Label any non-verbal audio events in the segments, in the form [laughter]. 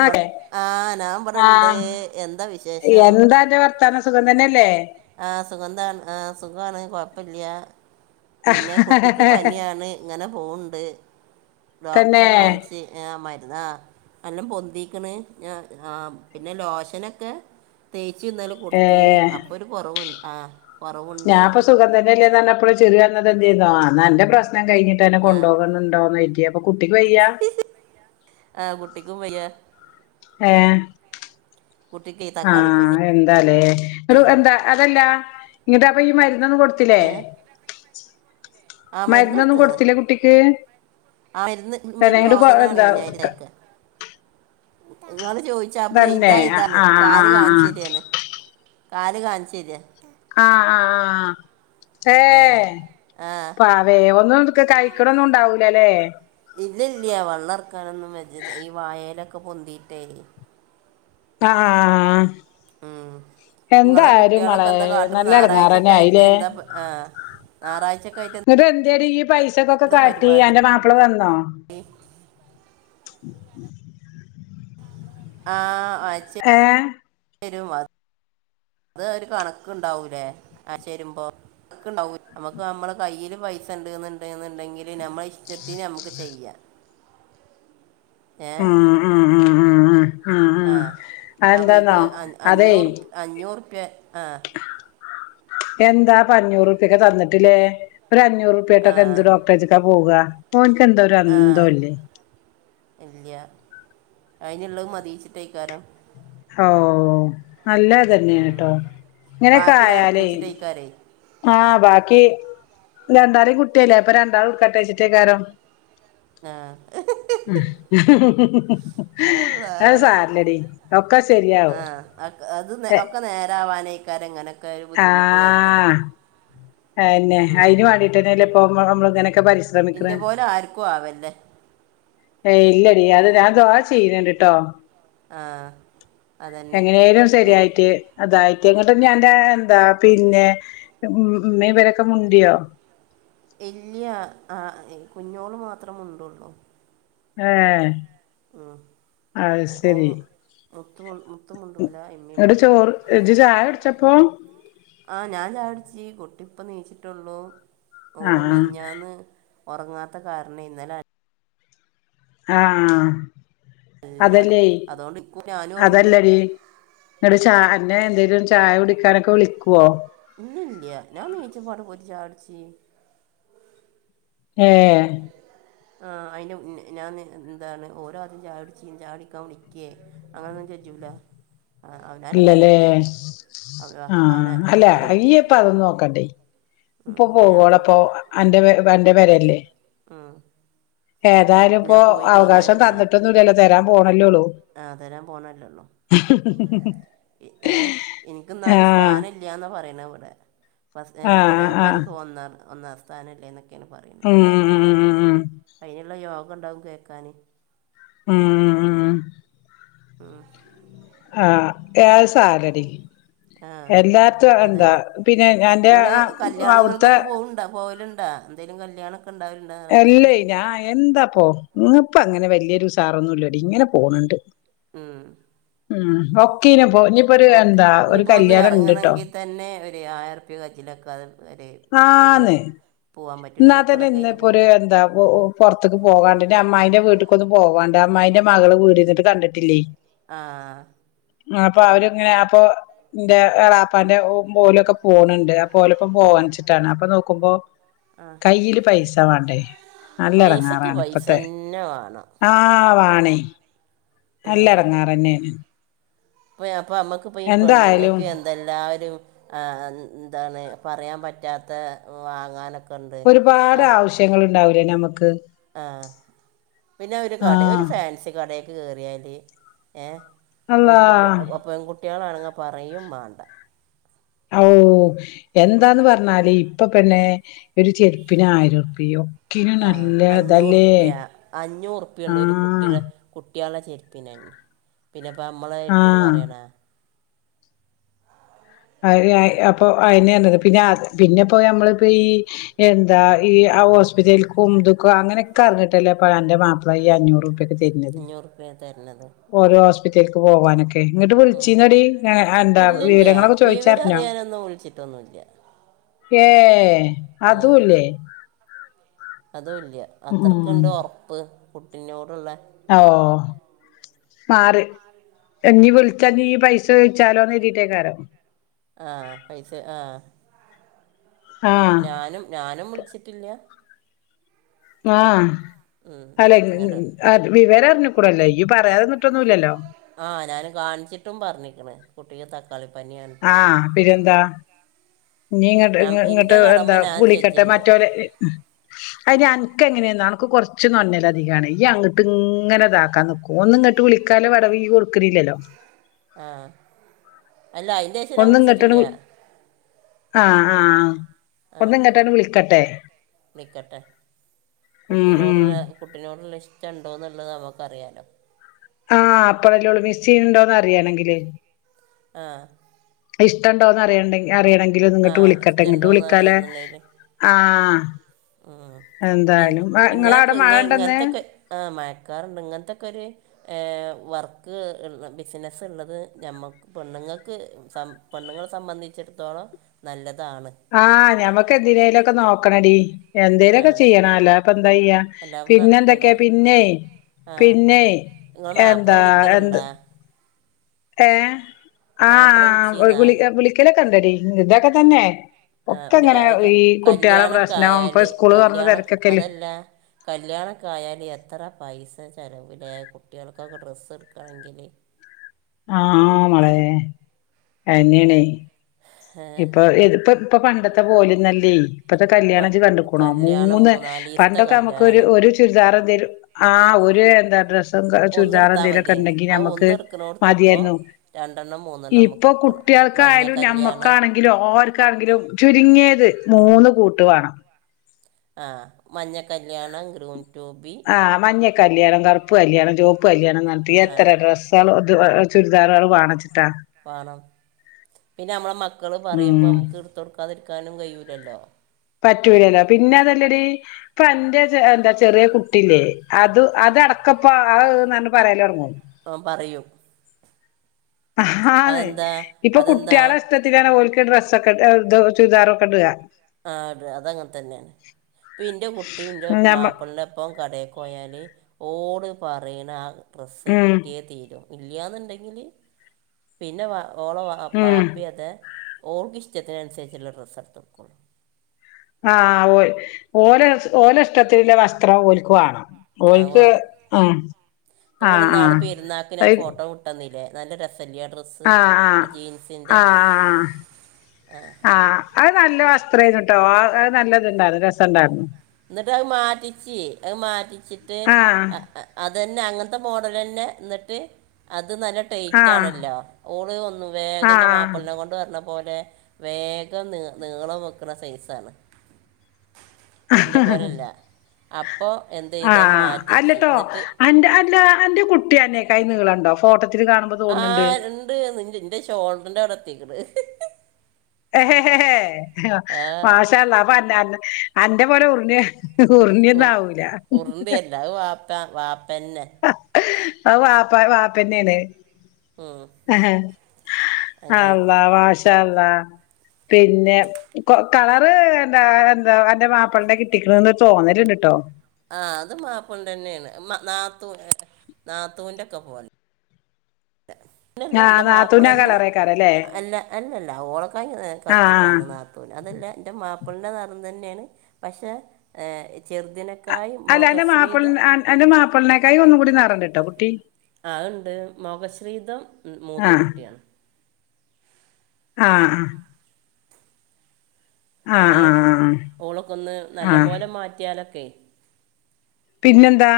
ആകെ ആ നമ്പട്ണ്ട് ആഹ് എന്താ വിശേഷം എന്താ അന്റെ വർത്താനം സുഖം തന്നെല്ലേ ആഹ് സുഖന്താ ആഹ് സുഖവാണ് കൊഴപ്പില്ല്യ പിന്നെ കുട്ടിക്ക് പനിയാണ് ഇങ്ങനെ പോവ്ണ്ട് തന്നെ ഡോക്ടറെ കാൺച്ചി ആ മരുന്നാ എല്ലാം പൊന്തിക്ക്ണ് ആ പിന്നെ ലോശനൊക്കെ തേ ച്ച് ഇന്നലെ കൊടുത്തിന് ഏഹ് അപ്പൊ കൊറവ്ണ്ട് ആ കുറവുണ്ട് ഞാൻപ്പൊ സുഖം തന്നെല്ലേ. പറഞപ്പോ ചുരു എന്ന എന്ത് ചെയ്യുന്നോ അ എന്റെ പ്രശ്നം കഴിഞ്ഞിട്ട് അന്നെ ആ കൊണ്ടപോകണ്ടോന്ന് പറ്റിയ അപ്പൊ കുട്ടിക്ക് വയ്യ ആ കുട്ടിക്കും വയ്യ ഹോ കുട്ടിക്ക് ഈ ആ തക്കാളിപ്പനിയാണ് എന്താലേ ഒരു എന്താ അതല്ലാ ഇത് അപ്പൊ ഈ മരു നെന്ന് കൊടുത്തില്ലേ ഏ ആ മരുന്ന് മരുന്നൊന്നും കൊടുത്തുക്കണ് കൊടുത്തില്ല കുട്ടിക്ക് ആ മരുന്ന് തന്നെ മരുന്ന് ഇങ്ങട്ട് കൊ ലോഷനാണ് എന്താ അയിന് തേക്കെ ഇന്നാള് ചോദിച്ചപ്പള തന്നെ ഇതാ ആഹ് ഇതാണ് ആഹ് കാല് ആഹ് ആഹ് കാണിച്ചരിയാണ് കാല് കാണിച്ചരാ ആ ആ ആ ഏ ആ ആ പാവേവ ഒന്നും നക്ക് കഴിക്കണൊന്നും ഉണ്ടാവൂ ന്നല്ലേ ഇല്ല ഇല്ല വെള്ളം ഇറക്കാനൊന്നും ഈ വായലൊക്കെ പൊന്തിട്ടേ ആ ഉം നിങ്ങള് കുട്ടികളൊക്കെ മളെ എന്താ കാട്ടണം നല്ല ഞറാഴ്ചക്ക എടങ്ങേറന്നെ ആയിട്ട് ആയില്ലേ എന്താ ആ ഞായറാഴ്ചക്ക ആയിട്ട് ചെറി പൈസ അച്ചക്കൊക്കെ എന്താ കാട്ടി പരിപാടി അന്റെ മാപ്പിള വന്നോ? [inaudible] ആഹ ഏ അത് ഒരു കണക്ക ഉണ്ടാവൂലേ ആ ശരു [unintelligible] മ്പോ കണ്ടാവൂ നമ്മക്ക് നമ്മെ കയ്യിൽ പൈസ ഉണ്ടണ്ടണ്ടെങ്കില് നമ്മ ചെത്തിന നമുക്ക് ചെയ്യാം ആഹ ഏഹ് ആഹ ആഹ ആഹ് ആഹ ആ ആ അ എന്താന്നോ അതെ പെ ആ എന്താ പഞ്ഞൂറ്റപ്യൊക്കെ തന്നിട്ടില്ലേ ഒരു ആ അഞ്ഞൂറ്റൂപ്യായിട്ടൊക്കെ എന്ത് ഡോക്ടറേജക്കെ പോവുക ഓനക്ക് എന്താ ഒരു ആ അന്തവും ഇല്ലേ ഇല്ല അയിന്ുള്ളത് മതിച്ചിട്ടയിക്കാരം ഓ നല്ലതന്നെയാണ് കേട്ടോ ഇങ്ങനെയക്കെ ബാക്കി ഞാൻ ആായാലേ കൂച്ചിട്ടേക്കാരേ ആഹ ബാക്കി രണ്ടാളും കുട്ടിയല്ലേ അപ്പൊ രണ്ടാൾ ഉൾക്കാട്ട വെച്ചിട്ടേക്കാരോ ആ ഉ ഉ അല്ല ഒക്കെ ആ ശരിയാവും അത് എ ഒക്കെ നേരവാനേ എങ്ങനെ ബുദ്ധിമുട്ട് വരുന്നത് ആ്ന്നെ ഉം. അതിന് വേണ്ടിട്ട്ന്നെ [unintelligible] ഇന്റെ പോലെ ആർക്കും ആവല്ലേ ഏയ് ഇല്ലടി അത് ഞാൻ ദവാ ചെയ്യുന്നണ്ടിട്ടോ ആ അതന്നെ എങ്ങനെയാലും പി ശരിയായിട്ട് അതായി ഞാൻന്റെ എന്താ പിന്നെ ഉമ്മീവരൊക്കെ മുണ്ടിയോ ഇല്ല്യ ആഹ് ഇഹ് കുഞ്ഞോള് മാത്രം മുണ്ടോള്ളൂ ആഹ് ഉം ഓഹ് മു മുത്തും മുത്തും മുണ്ടൂല ഇമ്മീ ങ്ങട്ട് മുണ്ടൂല ചോറ് ഇജ്ജ് ചായ കുടിച്ചപ്പോ ആ ഞാൻ ചായടിച്ചി കുട്ടിപ്പ നീച്ചിട്ടുള്ളു ഓള് ആഹ് മിഞ്ഞാന്ന് ഉറങ്ങാത്ത കരണേ ഇന്നല അൻ- ആഹ് നല്ലോണം അതല്ലേ അതുകൊണ്ട് ഇക്കു ഞാനും ഉറങ്ങി അതല്ലടി ഇങ്ങട്ട് ചായ്- ന്നെ എന്തേലും ചായുടിക്കാനൊക്കെ വിളിക്കോ. ഇല്ല ഇല്ല്യ... ഞാൻ നീച്ചും മ്പാടെ പോയിട്ട് ചായുട്ച്ചി ഏഹ് ആഹ് അയിന് മ് ഞാൻ ന്താണ് ഓരാത്യം ചായുട്ച്ചി ചായ്യുടിക്കാൻ വിളിക്കെ അങ്ങനെ ഒന്നും ചെജൂല. ഇല്ലലെ അവ അവന ആഹ്. അല്ല എൻ്റെ ഇയ്യ് ഇപ്പതൊന്നും നോക്കണ്ടേയ്. ഇപ്പൊ എന്തിനാ ഇപ്പോൾ പോവോളൊപ്പോ അന്റെ പെര അന്റെ പെരെ അല്ലെ.. ഏതായാലും ഇപ്പോ ഞാൻ പോയി അവകാശം തന്നിട്ടൊന്നുല്ലല്ലോ തരാൻ പോണല്ലോള്ളൂ ആഹ് തരാൻ പോണല്ലോള്ളൂ. ഏഹ് ഇൻക് ന്നാലും ആഹ് സ്ഥാനല്ല്യാന്നാ പറയണ് ഇവ്ടെ. ഫസ് എഹ് ആഹ് ആഹ് അല്ലങ്കിപ്പൻക് ഒന്ന ഒന്നാം സ് സ്ഥാനല്ലേ ന്നൊക്കെ ങ്ങനെ പറയണത്. ഉം ഉം പറഞ്ഞോട്ടെ ഉം അയ്നുള്ള യോ ക്കണ്ടാവും കേക്കാന്. ഊം ഉം ഊം ആ യേ അഹ് സാരല്ലടി. ആ എല്ലാർത്തും അഹ് ന്താ അതന്നെ പിന്നെ അന്റെ നിങ്ങൾ അഹ് അവ്ട്ത്തെ ണ്ടാ എന്തേലും കല്യാണൊ അല്ലെ ഞാൻ എന്താപ്പോ ഇന്ന് പ്പോ അങ്ങന വല്യ ഇൻസാറൊന്നുല്ലടി ഇങ്ങനെ പോണ് ണ്ട്. മ്മ് ഉം ഒക്കീനും ഒക്ക് ഇഞ്ഞിപ്പോ ഒന്ന് ഇണ്ട്ട്ടോ എർങ്ങണങ്കിതന്നെ ഒരു ആയിറുപ്യാ കജ്ജിലേക്കാതെ പെരേ ആന്ന് പരുവാടി പോവാപറ്റോ മക്കളെക്കേറ്റ് പൊരേ ന്താ പൊ പൊറ്ത്ത്ക്ക് പോവാണ്ട് ന്റെ അമ്മായിന്റെ വീട്ടുക്കൊന്ന് പോവാണ്ട് ന്റെ അമ്മായിന്റെ മകള് വീടിരിന്ന്ട്ട് കണ്ടിട്ടില്ലേയ്. ആഹ് ആഹ് പ്പോ അവരിങ്ങനെ അപ്പൊ ന്റെ എളാപ്പാന്റെ ഓലൊക്കെ പോണ് ണ്ട് അപ്പൊ ഓലോപ്പം പോവാച്ചിട്ടാണ് അപ്പൊ നോക്കുമ്പോ ആ കയ്യില് പൈസ ന്താ വാണ്ടേ നല്ല പൈസക്ക് എടങ്ങാറാണ് പൈസ പ്പത്തെ തന്നെ വേണം ആഹ് വാ വാണെ നല്ല എടങ്ങാറന്നേന്. പുയാപ് ഇപ്പോനമുക്ക്പ്പോം ഈ എന്തായാലും പെണ്ണുങ്ങൾക്ക് എന്തെല്ലാം ഒരു അ ആ എന്താണ് പറയാൻ പറ്റാത്ത വാങ്ങാനൊകെ- ഒരുപാട് ആവശ്യങ്ങൾ ഉണ്ടാവി ല്ലെനമ്മക്ക് ആ പിന്നെ ഒര് കട ഒരു ആഹ് ഫാൻസി കടെ കേറ്യാല് ഏ അള്ളാ ഇപ്പ പ്പൊപ്പൊ ഓപെൺ കു ട്ട്യളാണങ്കി പറയും മാണ്ട ഓ എന്താന്ന് പർഞ്ഞാല് ഇപ്പൊ പിന്നെ ഒരു ചെര്പ്പിനായിരൊർപ്പ്യോ ആ അഞ്ഞൂറുപ്യ അഞ്ഞൂറു പ്യോണ്ട് ഒരു ആഹ് കുട്ടിടെ കുട്ട്യാളെ ചെ ചെര്പ്പിന്നാ [unintelligible] പിന്നെപ്പ അമ്മളെ എര്പ്പിന് ആഹ് പറ്യണാ അഅ് അഅ് അപ്പൊ അയ്ന് ർഞ്ഞത് പിന്നെ അ പിന്നെപ്പോ നമ്മളിപ്പോ ഈ എന്താ ഈ ആ ഹോസ്പിറ്റൽക്കും ഇതൊക്കെ അങ്ങനൊക്കെ അർഞ്ഞിട്ടല്ലേ പ്പം അൻ്റെ മാപ്പള ഈ അഞ്ഞൂറു പ്യൊ തര്നത് അഞ്ഞൂറ് ഉറുപ്പ്യ തരണത് ഓരോ ഹോസ് പിറ്റൽക്ക് പോവാനൊക്കെ എ ഇങ്ങട്ട് വിൽച്ചീനെടി എ അന്താ വിവരങ്ങളൊക്കെ ചോയിച്ചറിഞ്ഞോ വിവരറിയാനൊന്നും വിൾച്ചിട്ടൊന്നുല്ല ഏ അതൂല്ലേ അതുല്ല്യ ഉം അത്രക്ക്ണ്ട് ഓർപ്പ്. കുട്ടിനോടുള്ള ഓ മാറി എന്നീ വിളിച്ച നീ പൈസ കഴിച്ചാലോന്നീട്ടേക്കാരോ ആഹ് പൈസ ആഹ് ആഹ് ഞാനും ഞാനും വിളിച്ചിട്ടില്ല ആഹ് ഉം, അല്ലെ ഇങ്ങോട്ട് ആ വിവര ടല്ലേ ഈ പറയാതന്നിട്ടൊന്നും ഇല്ലല്ലോ ആഹ് ഞാന് കാണിച്ചിട്ടും പറഞ്ഞില്ലന്ന് കുട്ടീട ത ആഹ് പിന്നെന്താ ഇനി ഇങ്ങട്ട് എൻ്റെ ഇങ്ങോട്ട് കടമ എന്താ ഞാൻ വിളിക്കട്ടെ ചെയ്യുന്നുണ്ട് മറ്റവരെ അത് ഞാൻ ക്ക്എങ്ങനെയാ അവനക്ക് കുറച്ച് നന്നല അധികമാണ് ഈ അങ്ങോട്ട് ഇങ്ങനെ അതാക്കാൻ നോക്കൂ ഒന്നും ഇങ്ങോട്ട് വിളിക്കാലോ വടവ കൊടുക്കണില്ലല്ലോ ആഹ് അല്ല അതിന്റേശേനം ഞാൻ ഒന്ന് ഇങ്ങട്ടാണ്ട് വിളിച്ചിട്ടില്ല വി ആഹ് ആഹ് ആ ഒന്ന് ഇങ്ങട്ടാണ്ട് വിളിക്കട്ടെ നിക്കട്ടെ ഉം ഉം കുട്ടിനോടുള്ള കുട്ടിനോട്ള്ളഷ്ടം ഉണ്ടോന്ന് ന്ന് നമുക്കറിയാലോ ആഹ് അപ്പഴല്ലേള്ളൂ മിസ് ചെയ്യ്ണ്ടോന്ന് അറിയണെങ്കില് ആ ഇഷ്ടണ്ടോന്നറിണ്ടെങ്കില് ആഹ് ഇഷ്ട ണ്ടോന്ന് അറിയണോന്ന്ണ്ടെങ്കില് ആഹ് ഉം പിൻ എന്തായാലും ഇങ്ങളെ ഇങ്ങനൊക്കെ അവിടെ ഇങ്ങ മഴ ഇണ്ടന്ന് ഇങ്ങനത്തൊക്കെ ആ മഴക്കാറുണ്ട് ഇങ്ങനത്തൊക്കൊര് ഏഹ് വർക്ക് ഇൾ ബിസിനസ്സ് ഇള്ളത് ഞമ്മക്ക് പെണ്ണുങ്ങൾക്ക് സ പെണ്ണുങ്ങളെ സംബന്ധിച്ചിടത്തോളം നല്ലത് ആഹ് ഞമ്മക്ക് എന്തിനേലൊക്കെ നോക്ക് നോക്കണെടി ആ എന്തേലൊക്കെ ചെയ്യണം അല്ലതെ ഇപ്പ എന്താ ചെയ്യാ അല്ലാതെ നടക്കൂല പിന്നെന്തൊക്കെയാ പിന്നെയ് ആ പിന്നെയ് നിങ്ങളെ മാപ്പിള എന്താ എന്ത് വിളിക്കലുണ്ടോ ഏഹ് ആ മാപ്പിള ആഹ് വിളിച്ചീന്നാ വിളി വിളിക്കലക്ക് ക്കണ്ടടി ഇതൊക്കെ തന്നെ ആ ഒക്കെ ഒരു ഇങ്ങനെ ക ഈ കുട്ട്യാളെ പ്രശ്നം ഇപ്പൊ കല്യാണക്കായാല് സ്കൂള് തൊറന്ന കല്യാണ തെരക്കൊക്കെല്ലേ അതല്ല കല്യാണക്കായാല് എത്ര പൈസ ചെലവ് ല്ലേ കുട്ട്യേൾക്കൊക്കെ ഡ്രെസ്സ് എടുക്കണെങ്കില് ആഹ് മളേ അതെന്നെയാണേ ഏ ഇപ്പൊ ഇതിപ്പ ഇപ്പൊ പണ്ടത്ത് ത്ത പോലെയൊന്നു അല്ലേ ഇപ്പത്തെ ഇപ്പ കല്യാണം ഇജ്ജ് കണ്ടക്കണോ കല്യാണം മൂന്ന് മൂന്നാലീസത്തെ പണ്ടൊക്കെ നമുക്ക് കല്യാണ ഒരു ഒരു ചുരിദാറ് [unintelligible] ആഹ് ഒരു എന്താ ഡ്രസ്സ് ഒന്ന്ട് ത്താ മതിയാന് ആ ഒന്ന എടുക്കുന്നോടത്ത് ഇപ്പ മതിയായിരുന്നു രണ്ടെണ്ണം മൂന്നെണ്ണം നമുക്ക് എടുക്കണം മഞ്ഞ കല്യാണ ഒക്ക ആണെങ്കിലും ഓർക്കാണെങ്കിലും ചുരുങ്ങിയത് മൂന്ന് കൂട്ട് വേണം ആഹ് മഞ്ഞ കല്യാണം ഗ്രൂമ് ആഹ് മഞ്ഞ കല്യാണം കുരു പ്പ് കല്യാണം ചോപ്പ് കല്യാണ ണന്ന് പറഞ്ഞിട്ട് ആ എത്ര ഡ്രസാള് [unintelligible] ചുരിദാറാള് വേണച്ചു വേണം പിന്നെ നമ്മളെ മക്കള് പറയുമ്പോ ഉം നമുക്ക് എടുത്ത് കൊടുക്കാതിരിക്ക ക്കാനും കഴിയൂലല്ലോ പറ്റൂലല്ലോ പിന്നെ അതല്ലടി, ഇപ്പ അന്റെ എന്താ ചെറിയ കുട്ടില്ലേ അത് അതടക്കപ്പ ആഹ്ന്ന് പറയലൊടങ്ങും. ആഹ് പറയും. ആ അതെ അതെന്താ ഇപ്പൊ അതെന്താ കുട്ടികളെ ഇഷ്ടത്തിലാണ് ഓൽക്ക് ഡ്രസ്സൊക്കെ ഏഹ് ഇത് ചുരിദാറൊക്കെ ഇടാ ആ അ അതങ്ങനെ തന്നെയാണ് ഇപ്പ ഇന്റെ കുട്ടിയും ഇന്റെ ഞമ്മ മാപ്പിളിന്റെപ്പം കടയൊക്ക പോയാല് ഓള് പറയണ ആ ഡ്രസ്സ് ഉം കിട്ടിയേ തീരൂ ഇല്ല്യാന്ന്ണ്ടെങ്കിൽ പിന്നെ വ ഓള വ ഉം വാപ്പിയതേ ഓൾക്ക് ഇഷ്ടത്തിനനുസരിച്ചുള്ള ഡ്രസ്സാ ഇട്ത്ത് കൊടുക്കോൻ ആഹ് ഓ ഓല ഓല ഇഷ്ടത്തില്ള്ള വസ്ത്രം ഓൽക്കുവാണം. ആ അഹ് വാണം. ഇപ്പങ്ങള് ആഹ് ഇന്നാള് ആഹ് പെരുന്നാക്ക് ഞാൻ അത് ഫോട്ടോ വിട്ടന്നില്ലേ നല്ല രസ ആഹ് ആഹ് ആ ആ. അത് നല്ല വസ് ത്രേന്നുട്ടോ ആ അത് നല്ലത്ണ്ടായിരുന്നു. രസംണ്ടായിരുന്നു. എന്നിട്ട് അത് മാറ്റിച്ച് അത് മാറ്റിച്ചിട്ട് ആഹ് അത ന്നെ അങ്ങനത്തെ മോഡലന്നെ എന്നിട്ട് അ ത് നല്ല ആഹ് ട്ടയ്റ്റാണല്ലോ. ഓള് ഒന്നും വേഗന്റെ ആഹ് മാപ്പ്ളനെ കൊണ്ട് പർന പോലെ വേഗം നി നീളം വെക്ക്ണ സൈസാണ്. ഇന്റെ പോലെല്ല. അപ്പം എന്ത യ്ത് അത് ആഹ് മാറ്റിച്ച് അല്ലട്ടോ ഇന്നട്ട് അന്റെ അല്ല അന്റെ കുട്ടി അന്നെക്കായി നീളണ്ടോ? ഫോട്ടത്തി ആ ഇണ്ട് നി ഇന്റെ ഷോൾഡറിന്റെ അവ്ട ത്തിക്ക് ണ്. എഹേ ഹെ. മാഷ അല്ലാഹ് അപ്പം അന്നെ അന്നെ അന്റെ പോലെ ഒവ്ട്ന്ന് ഉർണി ഉർ ഒന്നാവൂല പ്പെന്നെ ആഅ് വാപ്പ വാപ്പന്നെണ് ഉം, അഹ അങ്ങനെ അല്ലാഹ് വാഷ് മാഷാ അല്ലാഹ് പിന്നെ കളറ് എന്താ എന്താ എന്റെ മാപ്പിളന്റെ ട്ടകിട്ടിക്ക്ണ്ന്ന് തോന്നട്ട ലുണ്ട്ട്ടോ ആ അത് മാപ്പളന്റെന്നെണ് നാത്തൂ നാത്തൂന്റെ ഒക്കെ പോലെ പിന്നല്ല ആഹ് എന്റെ നാത്തൂനാ മാപ്പിളന്നെ കളറേക്കാരല്ലേ അല്ല അല്ലല്ല ഓളക്കായി ആഹ് കറ്ത്തിട്ടാണ് നാത്തൂന് അതല്ല എന്റെ മാപ്പി പ്പള്ന്റെ നെറം തന്നെയാണ് പക്ഷേ ചെറുതിന് അല്ല അന്റെ മാപ്പിള് അന്റെ മാപ്പിളനേക്കായി ഒന്നും കൂടി നെറണ്ട് അഅ്ണ്ട് മകശ്രീധം മൂത്ത ആഹ് കുട്ട്യാണ് ആഹ് ആഹ ഏഹ ആഹ് ഓളൊക്കൊന്ന് നല്ല ആഹ് പോലെ മാറ്റിയാല് ലെ പിന്നെന്താ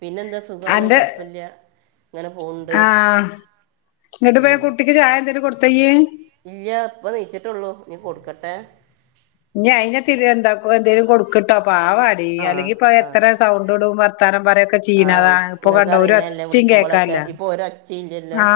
പിന്നെന്താ സുഖമാണ് കുഴപ്പല്ല്യ ആ [unintelligible] കുട്ടിക്ക് ചായ എന്തലും കൊടു പയ്യെ ഇയ ഇപ്പൊ ണിച്ചിട്ടള്ളൂ നീ കൊടുക്കട്ടേ ഇനി അയിനെ തിരുകണ്ട പൊയ് എന്തേലും കൊടുക്ക കട്ടപ് പാവാടി ആ അല്ലെങ്കി ഇപ്പ ആ എത്ര സൗണ്ട് ഇടു തരാം വരൊക്കെ ചീണ ആഹ് ആണ് ഇപ്പൊ ഇങ്ങക്ക് കണ്ടോ ഒരു അറിയണല്ലേ ഒച്ചയും വിളിക്കുമ്പോളൊക്കെ കേക്കാല്ല ഇപ്പൊ ഒരൊച്ചയില്ലല്ലോ ആ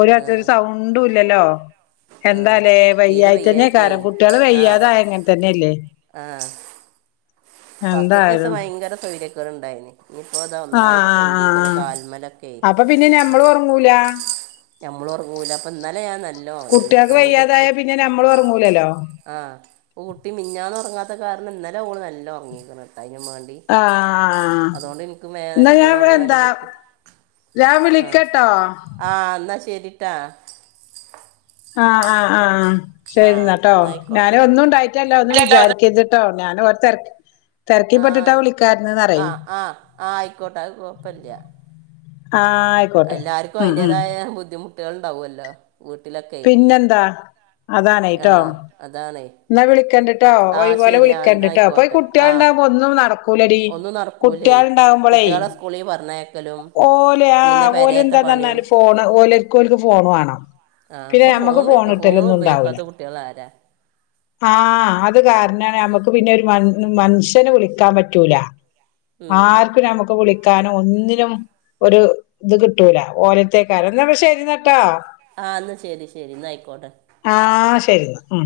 ഒരാത്തരു ആഹ് സൗണ്ട ഇപ്പൊല്ലല്ലോ ആഹ് എന്താാലേ തീരെ വയ്യായി തന്നെ വയ്യായിട്ടേ കാര കുട്ടികള് ആഹ് വയ്യാതായിങ്ങനെ തന്നെല്ലേ സത്യത്തീത്ത ഭയങ്കര [unintelligible] അതാ ആ ആ ഒന്നായിട്ട് ആ പൊന്തിക്കണ് കാൽമലൊക്കെ ആ അപ്പൊ പിന്നെ ഞമ്മള് ഉറങ്ങൂല നമ്മള് ഉറങ്ങുല അപ്പൊ ഇന്നാലെ ആണ് കുട്ടികക്ക് വയ്യാതായ പിന്നെ മ്മള് ഉറങ്ങൂലല്ലോ ആ കുട്ടി മിനിഞ്ഞാന്ന് ഉറങ്ങാത്ത അത് കാരണം ഇന്നലെ ഓള് നല്ല ഉറങ്ങിയേക്കണ് തിനും വേണ്ടി ആഹ് അതുകൊണ്ട് അതിനുവേണ്ടി അതുകൊണ്ട് എനിക്ക് എന്നാ [unintelligible] പോലെ ഞാൻ ഉറങ്ങാനും എന്താ പറ്റി ഞാൻ ആ വിളിക്കട്ടോ ആ എന്നാൽ ശരി [unintelligible] അ അ ആ ശരിന്നട്ടോ എന്നാ ഞാന് ആയിക്കോട്ടെ ഒന്നും ഉണ്ടായിട്ടല്ല ഒന്ന് വിചാരിക്കരു ട്ടോ ഞാന് അവരെ ആയി ആ ആ ആയിക്കോട്ടെ കൊഴപ്പില്ല ആ ആയിക്കോട്ടെ ഉം ഉ കുട്ടികളണ്ടാവുമല്ലോ വീട്ടിലൊക്കെ അതാണ് ട്ടോ ആഹ് അതാണേ എന്നാ വിളിക്കണ്ട്ട്ടൊ ആഹ് ഒഴിപോലെ ശരി ആ എന്നാ വിളിക്കണ്ട്ടോ പ്പൊ ഈ ആയിക്കോട്ടെ ആഹ് കുട്ടികൾണ്ടാകുമ്പോ ഒന്നും നടക്കൂലടി ഒന്നും നടക്കൂലേ കുട്ടിയാൾണ്ടാവുംമ്പോളേ കുട്ടികളെ സ്കൂളിൽ പറഞ്ഞയക്കലും ഓലെ ആ പിന്നെ ഓലെ പെരയത്തെ പണിയും എന്താന്നാല് ഫോണ് ഓലക്ക് ഓൽക്ക് ഫോണ് വേണം ആ പിന്നെ ഇപ്പൊ ഞമ്മക്ക് ഫോണ് ഫോൺ ഉപയോഗിക്കാത്ത കുട്ടികൾ ആരാ ആഹ അത് കാരണാണ് നമുക്ക് പിന്നെ ഒരു മൻ മൻഷ്യനെ വിളിക്കാൻ പറ്റൂല ഉം ആർക് നമുക്ക് വിളിക്ക ക്കാനും ഒന്നിനും ഒരു ഇത് കിട്ടൂല ഓലട്ക്കാളും ന്ന ശരിയന്നട്ടോ ആ ന്നശെരി ശരിയെന്നായിക്കോട്ടെ ശരിന്ന ഉം